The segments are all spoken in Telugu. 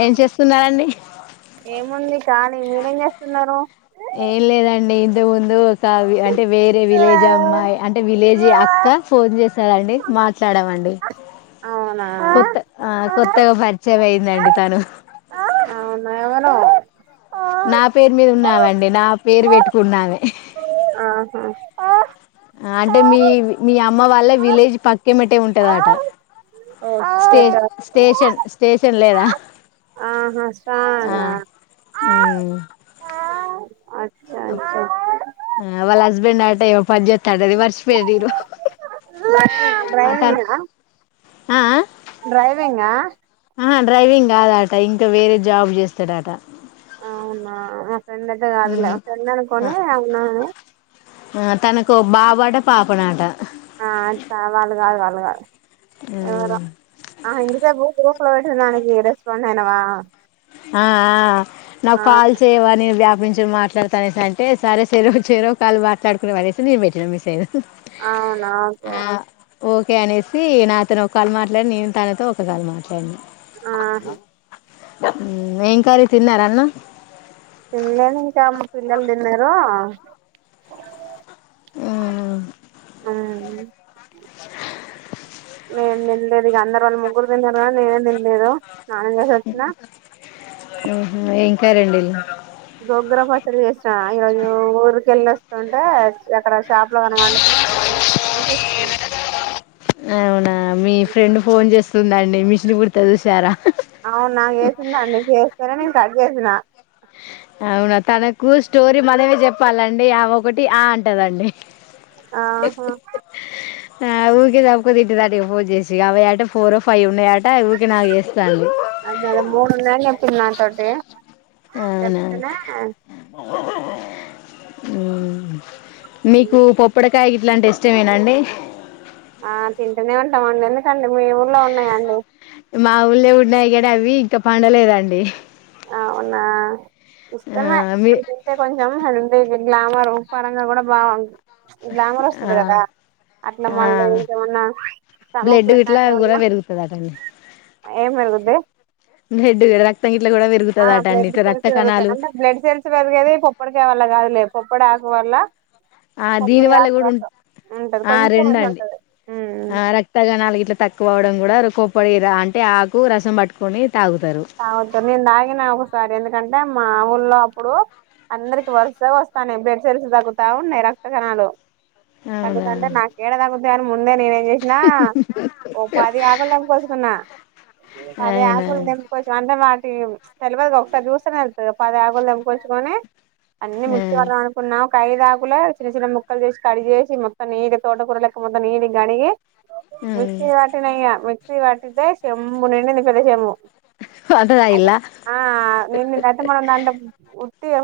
ఏం చేస్తున్నారండి ఏముంది కానీ మీరేం చేస్తున్నారు ఏం లేదండి [unintelligible] ముందు ఓసారి అని అంటే వేరే విలేజ్ అమ్మాయి అంటే విలేజ్ ఇంకా ఫోన్ చేసారండి మాట్లాడమండి అవునా ఆ కొత్తగా పరిచయం అయిందండి తను అవున నా పేరు మీద ఉన్నామండి నా పేరు పెట్టుకున్నామే ఆహా అంటే మీ మీ అమ్మ వాళ్ళ విలేజ్ పక్కె మట్టే ఉంటందట అట ఓ స్టే షట్ స్టేషన్ స్టేషన్ లేదా అప్ ఆహా స ఊ అచ్చా అచ్చా వాళ్ళ హస్బెండ్ ఆట ఇగ పనిచే పదవి మర్చిపోయింది రో అతను ఆ ఆ డ్రైవింగ్ ఆ ఆ డ్రైవింగ్ కాదా ఆట ఇంకా వేరే జాబ్ చేస్తాడట అవునా ఆ ఫ్రెండ్ అతే కాదులే మ్మ్ ఫ్రెండ్ ఆ అనుకోని అవున్నాని టె పాపనాట ఆ సామాన్లు కడగాలి ఎవరు ఉమ్ ఆ హంగ్డితేబ [unintelligible] పెట్టిన దానికి రెస్పాండ్ అయినావా ఆ ఆ నాకు కాల్ చేయమని వ్యాపించ మాట్లాడతానే అంటే సరే సర చేరో కాళ్లు మాట్లాడుకునే అనేసి నేను పెట్టినా మిస్ అ్యను అనా ఓకే ఓకే అనేసి నాతను ఒక కాళ మాట్లాడి నేను తనతో ఒక కాళ మాట్లాడి ఆహా ఏం కారీ తిన్నార అన్న పిల్లలు ఇంకా అమ్మ పిల్లలు తిన్నారు మ్మ్ ఆ నేన్ తిన్ ఇక అందరు వాళ్ళు ముగ్గురు తిన్నారు కద నేనేం తినలేదు స్నానం చేసి వచ్చినా కరండి గోగ్గుర పచ్చడి చేస్న ఈరోజు ఊరికెళ్ళి వస్తుంటే అ అక్కడ షాప్ లో కనపడ్డది తీసుకుందాం అని తీసున్న అవునా ఆ మీ ఫ్రెండ్ ఫోన్ చేస్తుందన్ నేమిశ్రీ ఉడుత చూసారా అవునా ఏసిందండి చేస్తనే నేను కట్ చేసిన అవునా తనకు స్టోరీ మనమే చెప్పాలండి ఆమే ఒకటి ఆ అంటదండి ఆ హా ఆ ఊకే తాపకో దిటు దాటికి పోన్ చేేసి అవి అట ఫోరో ఫైవ్ ఉన్నాయి ఆట ట ఊకె నాకి చేస్తాంది చిన్నాన్ తోటి అవునా చెబ్తనే మ్మ్ మీకు పొప్పుడ కాయ ఇట్లాంటి ఇష్టమేన అండి ఆ తింటనే ఉంటాం అండి ఎందుకం టే మీ ఊర్లో ఉన్నాయా అండి మా ఊళ్ళ ఉండాయ్ గాని అవి ఇంకా పండలేదండి అవునా ఆ ఇష్టమే మీ తింటే కొంచెం హెల్తీ గ్లామర్ పరంగా గూడ బాగుంది గ్లామర్ ఆ వస్తది కదా అట్లా ఆ మళ్ళ ఇంకేమన్నా స్టమక్ బ్లడ్ [unintelligible] గిట్లా ఏమన్నా కూడా ఉన్నా పెరుగుతదటండి ఏం పెరుగుద్ది బ్లడ్ రక్తం గిట్లా కూడా ఆ పెరుగుతదటండి బ్లడ్ ఇట్లా సెల్స్ రక్త పెరుగుతయి కణాలు అంటే బ్లడ్ సెల్స్ పెరిగేది పప్పుడికాయ వల్ల కాదు లే పప్పడ ఆకువల్ల ఆ దీని వల్ల గుడ ఉన్ ఉంటది ఆ కొంచెం మంచిగా రెండండి ఉంటది ఉమ్ ఆ రక్తగణాలు ఇట్ల తక్కువవ్వడం కూడా కొప్పడి రాంకి ఆకు రసం పట్టుకొని తాగుతారు తాగుతా నేన్ తాగిన ఒకసారి ఎందుకంటే మా ఊల్లో అప్పుడు అందరికి వరుసగ వస్తనాయి బెడ్ సెల్స్ తగ్గుతా ఉన్నాయి రక్త కణాలు అవునా తగ్గుతంటే నా కేడ తగు ద్యానం ముందే నేనే ఏం చేసినా ఓ పది ఆకులు తెంపొచ్చుకున్నా పది అవునా ఆకులు తెం అంటే వాటి తెల్వదు గా ఒకసారి చూస్తనే పది ఆకులు తెంపుకొచుకొని అన్నీ ఆ మిక్సి పెడదాం అనుకున్నం కై తాగులే చిన్న చిన్న ముక్కలు చేసి కడి చేసి మొత్తండిళ్టి తోట కూరలక్క మొత్తం నీటి గడిగి ఆ మర్చ్చ వాటి నయార్ వాటితే చెమ్ముు నిండిందిప్పద్ద చెమ్ముు అంత అద తాగిల్లా ఆ నిన్న అత మనందాంట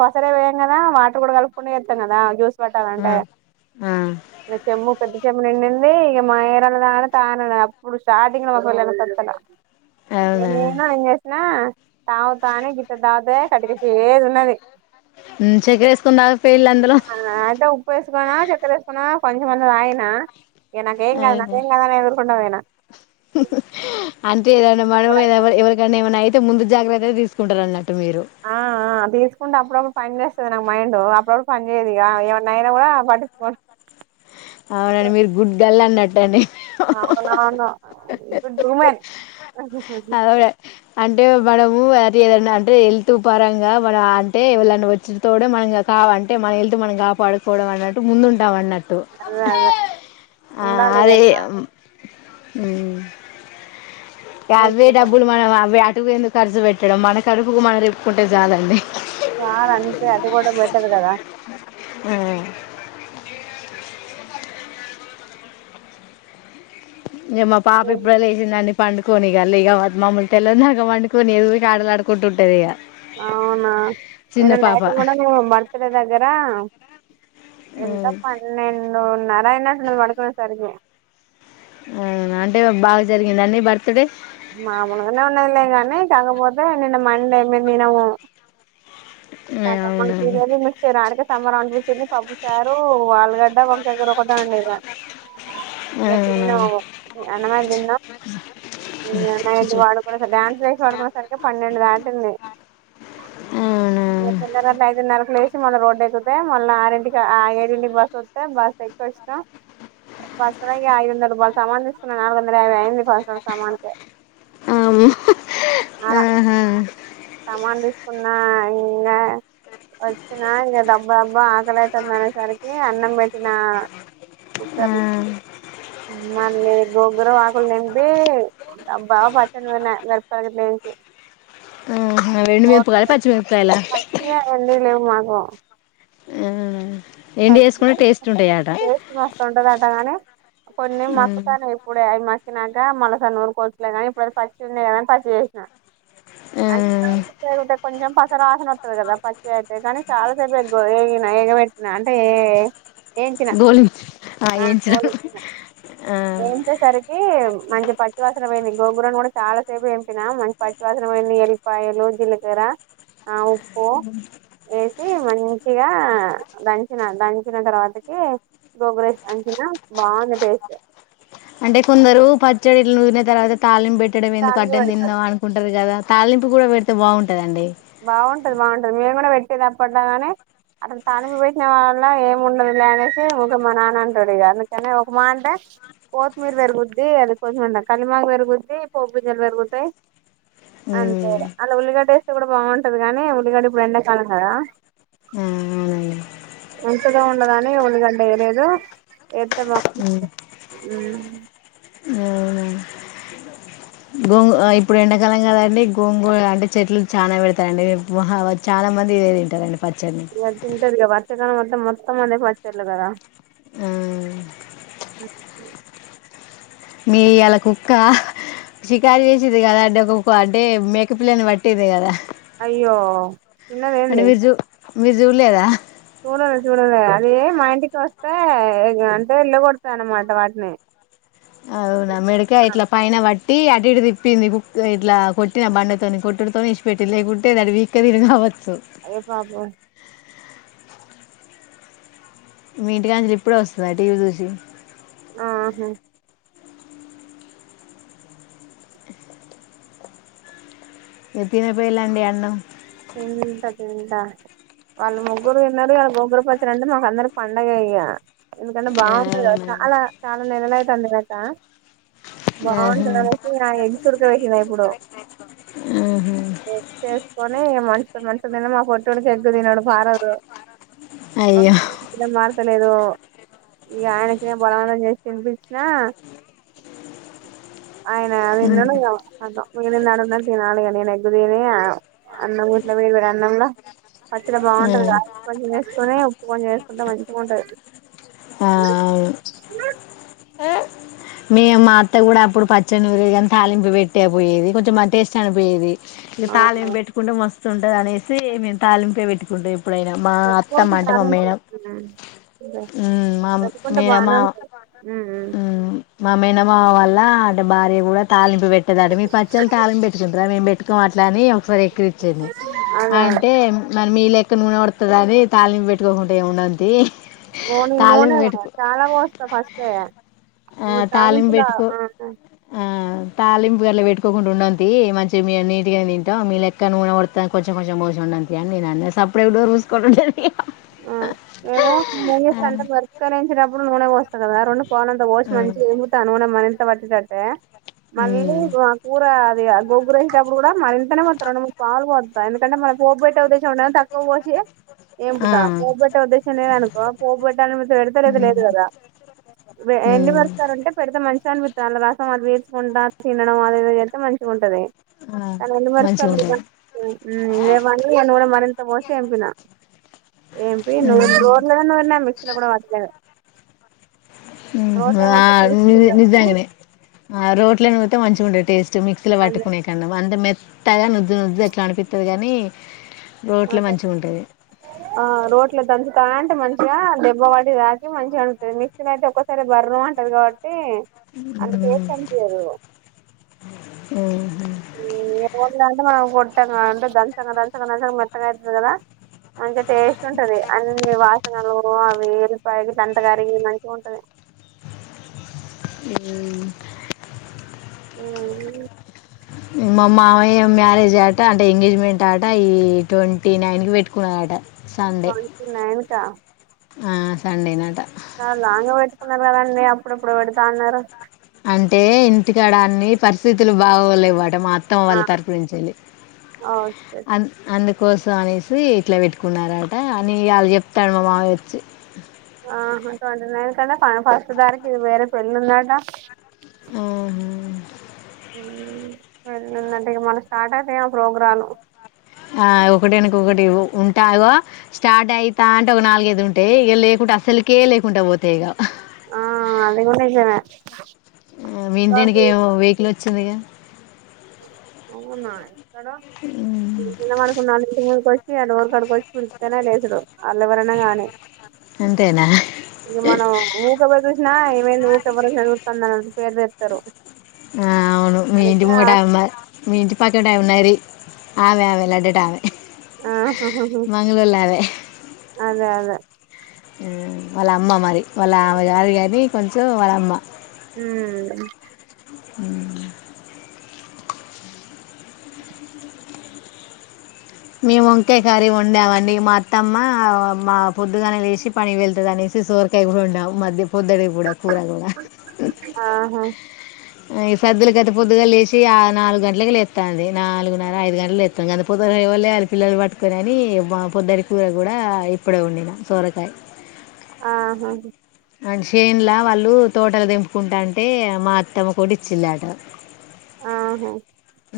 హసరే వేయం కదా వాటర్ కూడా కలుపుకునేస్తాం కదా జూ ఉంట ఆ ఆ చెమ్ పె చెమ్ నిండింది ఇక మాయరాలదా తాన అప్పుడు షాధంగ్ మా వెళ్ళ సంత అవునా తవతో అనే గత తాద కటి కసి ఏది ఉన్నది ఉమ్, చక్కెర వేసుకొని తాగకపోయిల్లా అందులో అంటే ఉప్పు వేసుకోన్నా చక్కెర వేసుకోనా కొంచెమంది రాయనా ఏ నాేం అద అవునా నాేం అదరు కొన్నావనా అంటే ఏదనా మనమ ఇవకని నవ రై ముందు జాగ్రత్తగా తీసుకుంటారన్నట్టు ఆ అ తీసుకుంట అప్పుడప్పుడు పని చేస్తది నాకు మైండ్ అప్పుడప్పు పని చేయదు ఇగా ఏమన్నాయినా కూడా పట్టించుకో అవునండి మీరు గుడ్గిర్ల్ అన్నట్టు బెండ్ అవునవును ఇప్పుడు [unintelligible] అదేకదా అంటే మనము అరే అంటే హెల్త్ పరంగా మన అంటే ఎవ్వలన్న వచ్చిన తోడే మనం ఇంగ కావాలంటే మన హెల్త్ మనం కాపాడుకోవడం అన్నట్టు ముందు ఉంటం అన్నట్టు అదే అదే టు ఆ ఉండాలి అదే కదా అ మీకు అవ్వే డబ్బులు మన అవి అటు ఎందుకు ఖర్జు పెట్టడం మన కడుపుకు మన నింపుకుంటే చాలండి ఆ గంతే అది కూడా బెటర్ కదా అ మా పాప ఇప్పుడే లేచిందండి పండుకొనిగా మమ్ముల్ని తెల్లందాక పండుకొనియ్యదు ఊకె ఆడలాడుకుంట ఉంటది ఇగ అవునా చిన్న నిన్న పాప నైట్ కూడా మే బర్త్డే దగ్గర ఎంత మ్మ్ పన్నెండున్నర అయినట్టున్నది మేం పండుకునేసరికి అవునా అంటే బాగా జరిగిందాండి బర్త్డే మామూలుగానే ఉన్నదిలే కానీ కాకపోతే నిన్న మండే మేం తినము అవునా [unintelligible] అడికే సంబరం చిన్ని పప్పుచారు వాళ్ళు గడ్డ వంకాయ కూర ఒకటే వండిన ఇగ అవునా తిన్నాము అన్నమైతే తిన్నాం నైట్ చిచి పండుకునే సరికి డాన్స్లు ఏసి పండుకునే సరికి పన్నెండు దాటి టింది అవునా ఇగ తెల్లారగట్ల ఐదున్నరకు లేేసి మళ్ళ రోడ్ ఎక్కుతే మళ్ళ ఆరింటికి ఏడింటికి బస్ వస్తే బస్సు ఎక్కొచ్చినం బస్ల ఇగ ఐదు వందల రూపాయల సమాన్ తీసుకున్న నాలుగు వందల యాభై అయింది అమ్మో [unintelligible] సామానుకు ఆహా సమాన్ తీసుకున్న న్నా వచ్చిన ఇంగ దబ్బ దబ్బా ఆకలైతాంది అనేసరికి అన్నం పెట్టిన కుక్కర్లా ఆ మళ్ళీ గోంగూర ఆకులు తెంపి డబ్బా పచ్చడ నూరిన మిరపకాయలు గిట్ల ఆహా ఎండుమిరపకాయల పచ్చిమిరపకాయల ఎంపీ [inaudible] ఆ ఆ ఎండు వేసుకుంటే టేస్ట్ ఉంటాయట టేస్ట్ మస్తు ఉంటదటగాని కొన్ని మక్కుతాన్నయి ఇప్పుడే అవి మ మక్కినాక మల్లోసారి నూరుకోవచ్చు లే కానీ ఇప్పుడైతే పచ్చియి ఉన్నయ్ కదా అని పచ్చియి చేసిన ఆ [unintelligible] కొంచెం ప [unintelligible] ఉంటది కదా పచ్చియయితే కానీ చాలా సేపు బక్ేగిన అంటే ఏయించిన గోలించి ఆ వేయించడం గాలించిన ఆ ఏయించేసరికి మంచి పట్టి వాసన పోయి గోంగుర కూడా చాలా సేపు ఏంపిన మంచి పచ్చివాసన పోయింది ఎల్లిపాయలు జీలకర్ర అ అ మంచిగా దంచిన దంచిన తర్వాతకి గోంగూరేసి దంచిన బాగుంది టేస్ట్ అంటే కొందరు పచ్చడిళ్ళ నూదిన తర్వాత తాళిని పెట్టి పెట్టడం ఎందుకు తాలింపు అడ్డం తిన్నాా పెడతారు అనుకుంటారు కదా తాలింపు కూడా పెడితే బాగుంటది బాగుంటది బాగుంటది మేము కూడా పెట్ తప్పట్ కాని అను తానిపి పెట్టిన వాళ్ళ ఏమి ఉండదు లే అనేసి ఊరికె మా నాన్న అంటాడు ఇక అందుకని ఒక మాట అంటే పోత్తిమీర పెరుగుద్ది అది కొంచంంట కలిమాగ పెరుగుద్ది పో్ బింజాలు పెరుగుతాయి అంతే అందులో ఉల్లిగడ్డ వేస్తే కూడా బాగుంటది కాని ఉల్లిగడ్డ ఇప్పుడు ఎండాకాలం కదా అవునండి ఉంటదో ఉండదో అని ఉల్లిగడ్డ వేయలేదు వేస్తే బాగు గోంగ ఇప్పుడు ఎండాకాలం కదండి గోంగూర అంటే చెట్లు చాలా పెడతాయండి చాలా మంది ఇదే తింటారండి పచ్చడిని ఎంతుంటది ఇక వర్క్ ఏడ కాలం మొత్తం అద పచ్చర్లు కదా ఆ మీ అలా కుక్క షికారు చేసేది కదా అంటే ఒక కుక్క అంటే మేకపిల్లని పట్టింది కదా అయ్యో చిన్నది అంటే ఏంది విర్జు [unintelligible] మీరు చూలేదా చూడలే చూడలే అది మా ఇంటికి వస్తే ఇక అంటే ఎలాగోడతా అన్నమాట వాటిని అవునా మెడకాయ ఇట్లా పైన వట్టి టీ అటు ఇటు తిప్పింది కు ఇట్లా కొట్టిన బండతోని కొట్టుడితోని ఇచ్చిపెట్టి లేకుంటేది అటు వపీక్క తిని కావచ్చు అయ్యో పాపం మీ ఇంటి కాడ నుంచి ఇప్పుడే వస్తుందా టీవీ చూసి ఆహా ఎ తినపోయిలాండి అన్నం తింట. వాళ్ళు ముగ్గురు తిన్నారు. వాళ్ళకి గోంగూర పచ్చడి అంటే మాకు అందరికి పండగే ఇక. ఎందుకంటే బాగుంటది అవునా చాలా చాలా నెలలైతాంది చేయక. బాగుంటది ఆహా. అనేసి ఆ ఎగ్స్ ఉుడకబెట్టినా ఇప్పుడు ఉహు కని మనుషు మనుషు తిన్నా మా పొట్టోడికి ఎగ్గు తినడు మారదు అయ్యో మారతలేదు. ఇక ఆయనకి బలవంతం చేసి తినిపించినా ఆయన తిన్నడు. ఉమ్ ఇక ఖతం మిగిలింది ఆడుంది తినాలి. నేను ఎగ్గు తిని అన్నం ఇట్ల వేడి అన్నంలో పచ్చడి బాగుంటది గా ఉమ్ కొంచెం వేసుకుని ఉప్పు కొంచెం వేసుకుంటే మంచిగా ఉంటది ఆ అవును ేమా అత్త కూడా అప్పుడు పచ్చడి నూరిగాని తాలింపు పెట్టే పోయేది కొంచెం అ టేస్ట్ అనిపోయేది ఇంకా తాళ ఏం అవును పెట్టుకుంటే మస్తు ఉంటది అనేసి మేము తాలింపే పెట్టుకుంటే ఎప్పుడైనా మా పెట్టుకోవచ్చు అత్తమ్మ అంటే మా తాలింపు మేడం మా పెట్టుకుంటే బానే ఉంటది ఉమ్ మేనమామ మేనమామ వాళ్ళ అట భార్య కూడా తాలింపు పెట్టద అట మీ పచ్చళ్లు తాలింపు పెట్టుకుంటురా మేము పెట్టుకోం అట్ల అని ఒకసారి ఎక్కిరిచ్చింది అదే అంటే మరి మీ లెక్క ఎక్కువ నూనె వోడుతది అని తాలింపు పెట్టుకోకుంటే ఏముండది తీ ఓని తాలింపు నూనె పెట్టుకో చాలా పోస్త ఫస్టే ఆ ఇప్పుడు తాలింపు తాలింపులా పెట్టుకో ఆ ఆ తాలింపు గట్ల పెట్ కోకుండా ఉండం తీ మంచి మీ నీట్ గా తింటాం మీ లెక్క నూనెపడతా కొంచం కొంచెం పోఈసి అని నేను అ సపడేట్ డోర్ చూసుకోండ ఆ మేమో న చేస్త అంటే బర్క వేంచినప్పుడు నూనె పోస్తా అదే వేరన్న పోలంత పోసి హ్మ్. మంచిగా ఏంపుతా నూనె త వట్టి అయితే మళ్ళీ హ్మ్. ఆ కూర అది గొగురేసేటప్పుడు కూడా మంతనే మత్తం రెండు ముడు పాలుపోత్త ఎందుకంటే మనం పోబెట్టి అవు తె చ ఉండేద్ తక్కువ పోసి ఆ! పోబట్టే ఉద్దేశం లేదనుకో పోబట్ట అ పెడుత లేదంటే లేదు హ్మ్. కదా ఎండి హ్మ్. మరుస్తారంటే పెడితే మంచన బ చాలా రాసం అవి వేచుకుంటా తినడం అదది అయితే మంచిగా ఉంటది ఆ కానీ ఎండు మిరపకాయలు మంచిగుంటది వేసి మరింత నూనె పోసి ఏంపిన ఏంపి నూర్ రోట్లో నే నూరిన మిక్సీలో కూడా పట్ లేదు హ్మ్ ఆ నూరితే టేస్ట్ నిజ్ ఉంటది నిజాంగనే ఆ రోట్ల మంచికుండ టేస్ట్ మిక్స్ లో వట్టుకునే కన్న అంటే టయ ను నుజి అట్ల అనిపితది కాని అదే ఆ రోట్ల దంచతాంటే మంచి దెబ్బ వాటిక్ తాకి మంచిగనిపిస్తది మిక్సీలో అయితే ఒక్కసారి బర్ర అంటది కాబట్టి ఏ అంత టేస్ట్ అనిపియదు హ్మ్ హు హ్మ్ అంటే మనం కొట్టాం అంటే దంచగ దంచగ మెత్తగా అవుతది కదా అంతే. టేస్ట్ ఉంటది అన్ని వాసనలు ఆ వెలుపయ్ అంత కరిగి మంచిగా ఉంటది హ్మ్ హ్మ్ మా మామయ్య మ్యారేజ్ ఆట అంటే ఎంగేజ్మెంట్ ఆట ఈ ట్వంటీ నైన్ కి పెట్టుకున్నదట ట్వంటీ నైన్ కా సండే నటా లాంగా పెట్టుకున్నారు కదండి అప్పుడప్పుడు పెడతా అన్నారు అంటే ఇంటికాడాన్ని పరిస్థితులు బాగోలే వాడు మా అత్తమ్మ ఆ వాళ్ళ తర్పు నుంచెల్లి ఓకే అంద్ అందు కోసం అనేసి ఇట్ల పెట్టుకున్నారట అని వాళ్ళు చెప్తాడు మా మావయ్య వచ్చి ఆ ట్వంటీ నైన్ కదా మన పాస్టర్ గారికి వేరె పెళ్ళుందంట. ఆహ ఊ పెళ్ళుందట కదా మనం స్టార్ట్ అయిపొయం ప్రోగ్రాన్. ఆ ఒకటి అనక ఒకటి ఉంటాగా స్టార్ట్ అయితా అంటే ఒక నాలుగ ఐదు ఉంటాయి. ఇక లేకుండా అసలుకే లేకుండా పోతాయి ఇక. ఆ అది కూడా ఇట్లనే వహు చెందేగ ఉన్నాయ్ ఇక్కడ ఉమ్, నిలబడుకున్న ఇంటి ముందుకు వచ్చి అడగురు కడుకొచ్చి మడితేనే లేసుడు అల్లవరనా గాని అంతేనా ఇక మనం ఊకపో చూసినా ఏమైంది. ఊక బర జరుగుతుందిన్న పేరు సరో ఆ అవును మీంటి మూడ అమ్మ మీ ఇంటి పకటే ఉన్నాయి ఇది ఆవే ఆవెలాడటావె ఆ అహహు అదే అదే ఊ వాళ్ళ అమ్మ మరి వాళ్ళ ఆమెగాదు గాని కొంచెం వాలమ్మ ఉమ్ మ్ మ్ మేం వంకాయ కరి వండామండి. మా అత్తమ్మ మా పొద్దుగాలనే లేసి పనికి వెళ్తదనేసి సోరకాయగూడ వోండామ్ మధ్య పొద్దడికి కూడా కూర కూడా హహు ఆహా ఈ సద్దులకు గత పొద్దుగా లేసి ఆ నాలుగు గంటలకి లేత్తంది. నాలుగున్నర ఐదు గంటలకు లేత్తంది. గంత పొద్దుగళ్ళనే లేవలే అట్ పిల్లలని పట్టుకొని అని బా పొద్దటి కూర కూడా ఇప్పుడే వండిన సోరకాయ. ఆహా అండ్ షెన్లా వాళ్ళు తోటల దెంపుకుంటంటే అంటే మా అత్తమ ఒటిచ్చిల్లాట ఆహా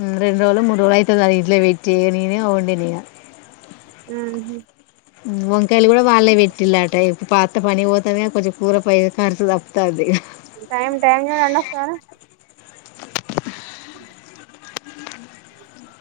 ఉ రెండు రోలో మూడు రోలో అయితంది, ఇంట్లో వెట్టి ఇగ నేనే వోండిన ఇగ. ఉహు ఉ వంకాయలు కూడా వాళ్ళె పెట్టిళ్లట ఇప్పు మా అత్త పనికి పోతంది కా కొంచెం కూర పై ఖర్చు తప్పుతంది. హ [unintelligible] [unintelligible] [inaudible]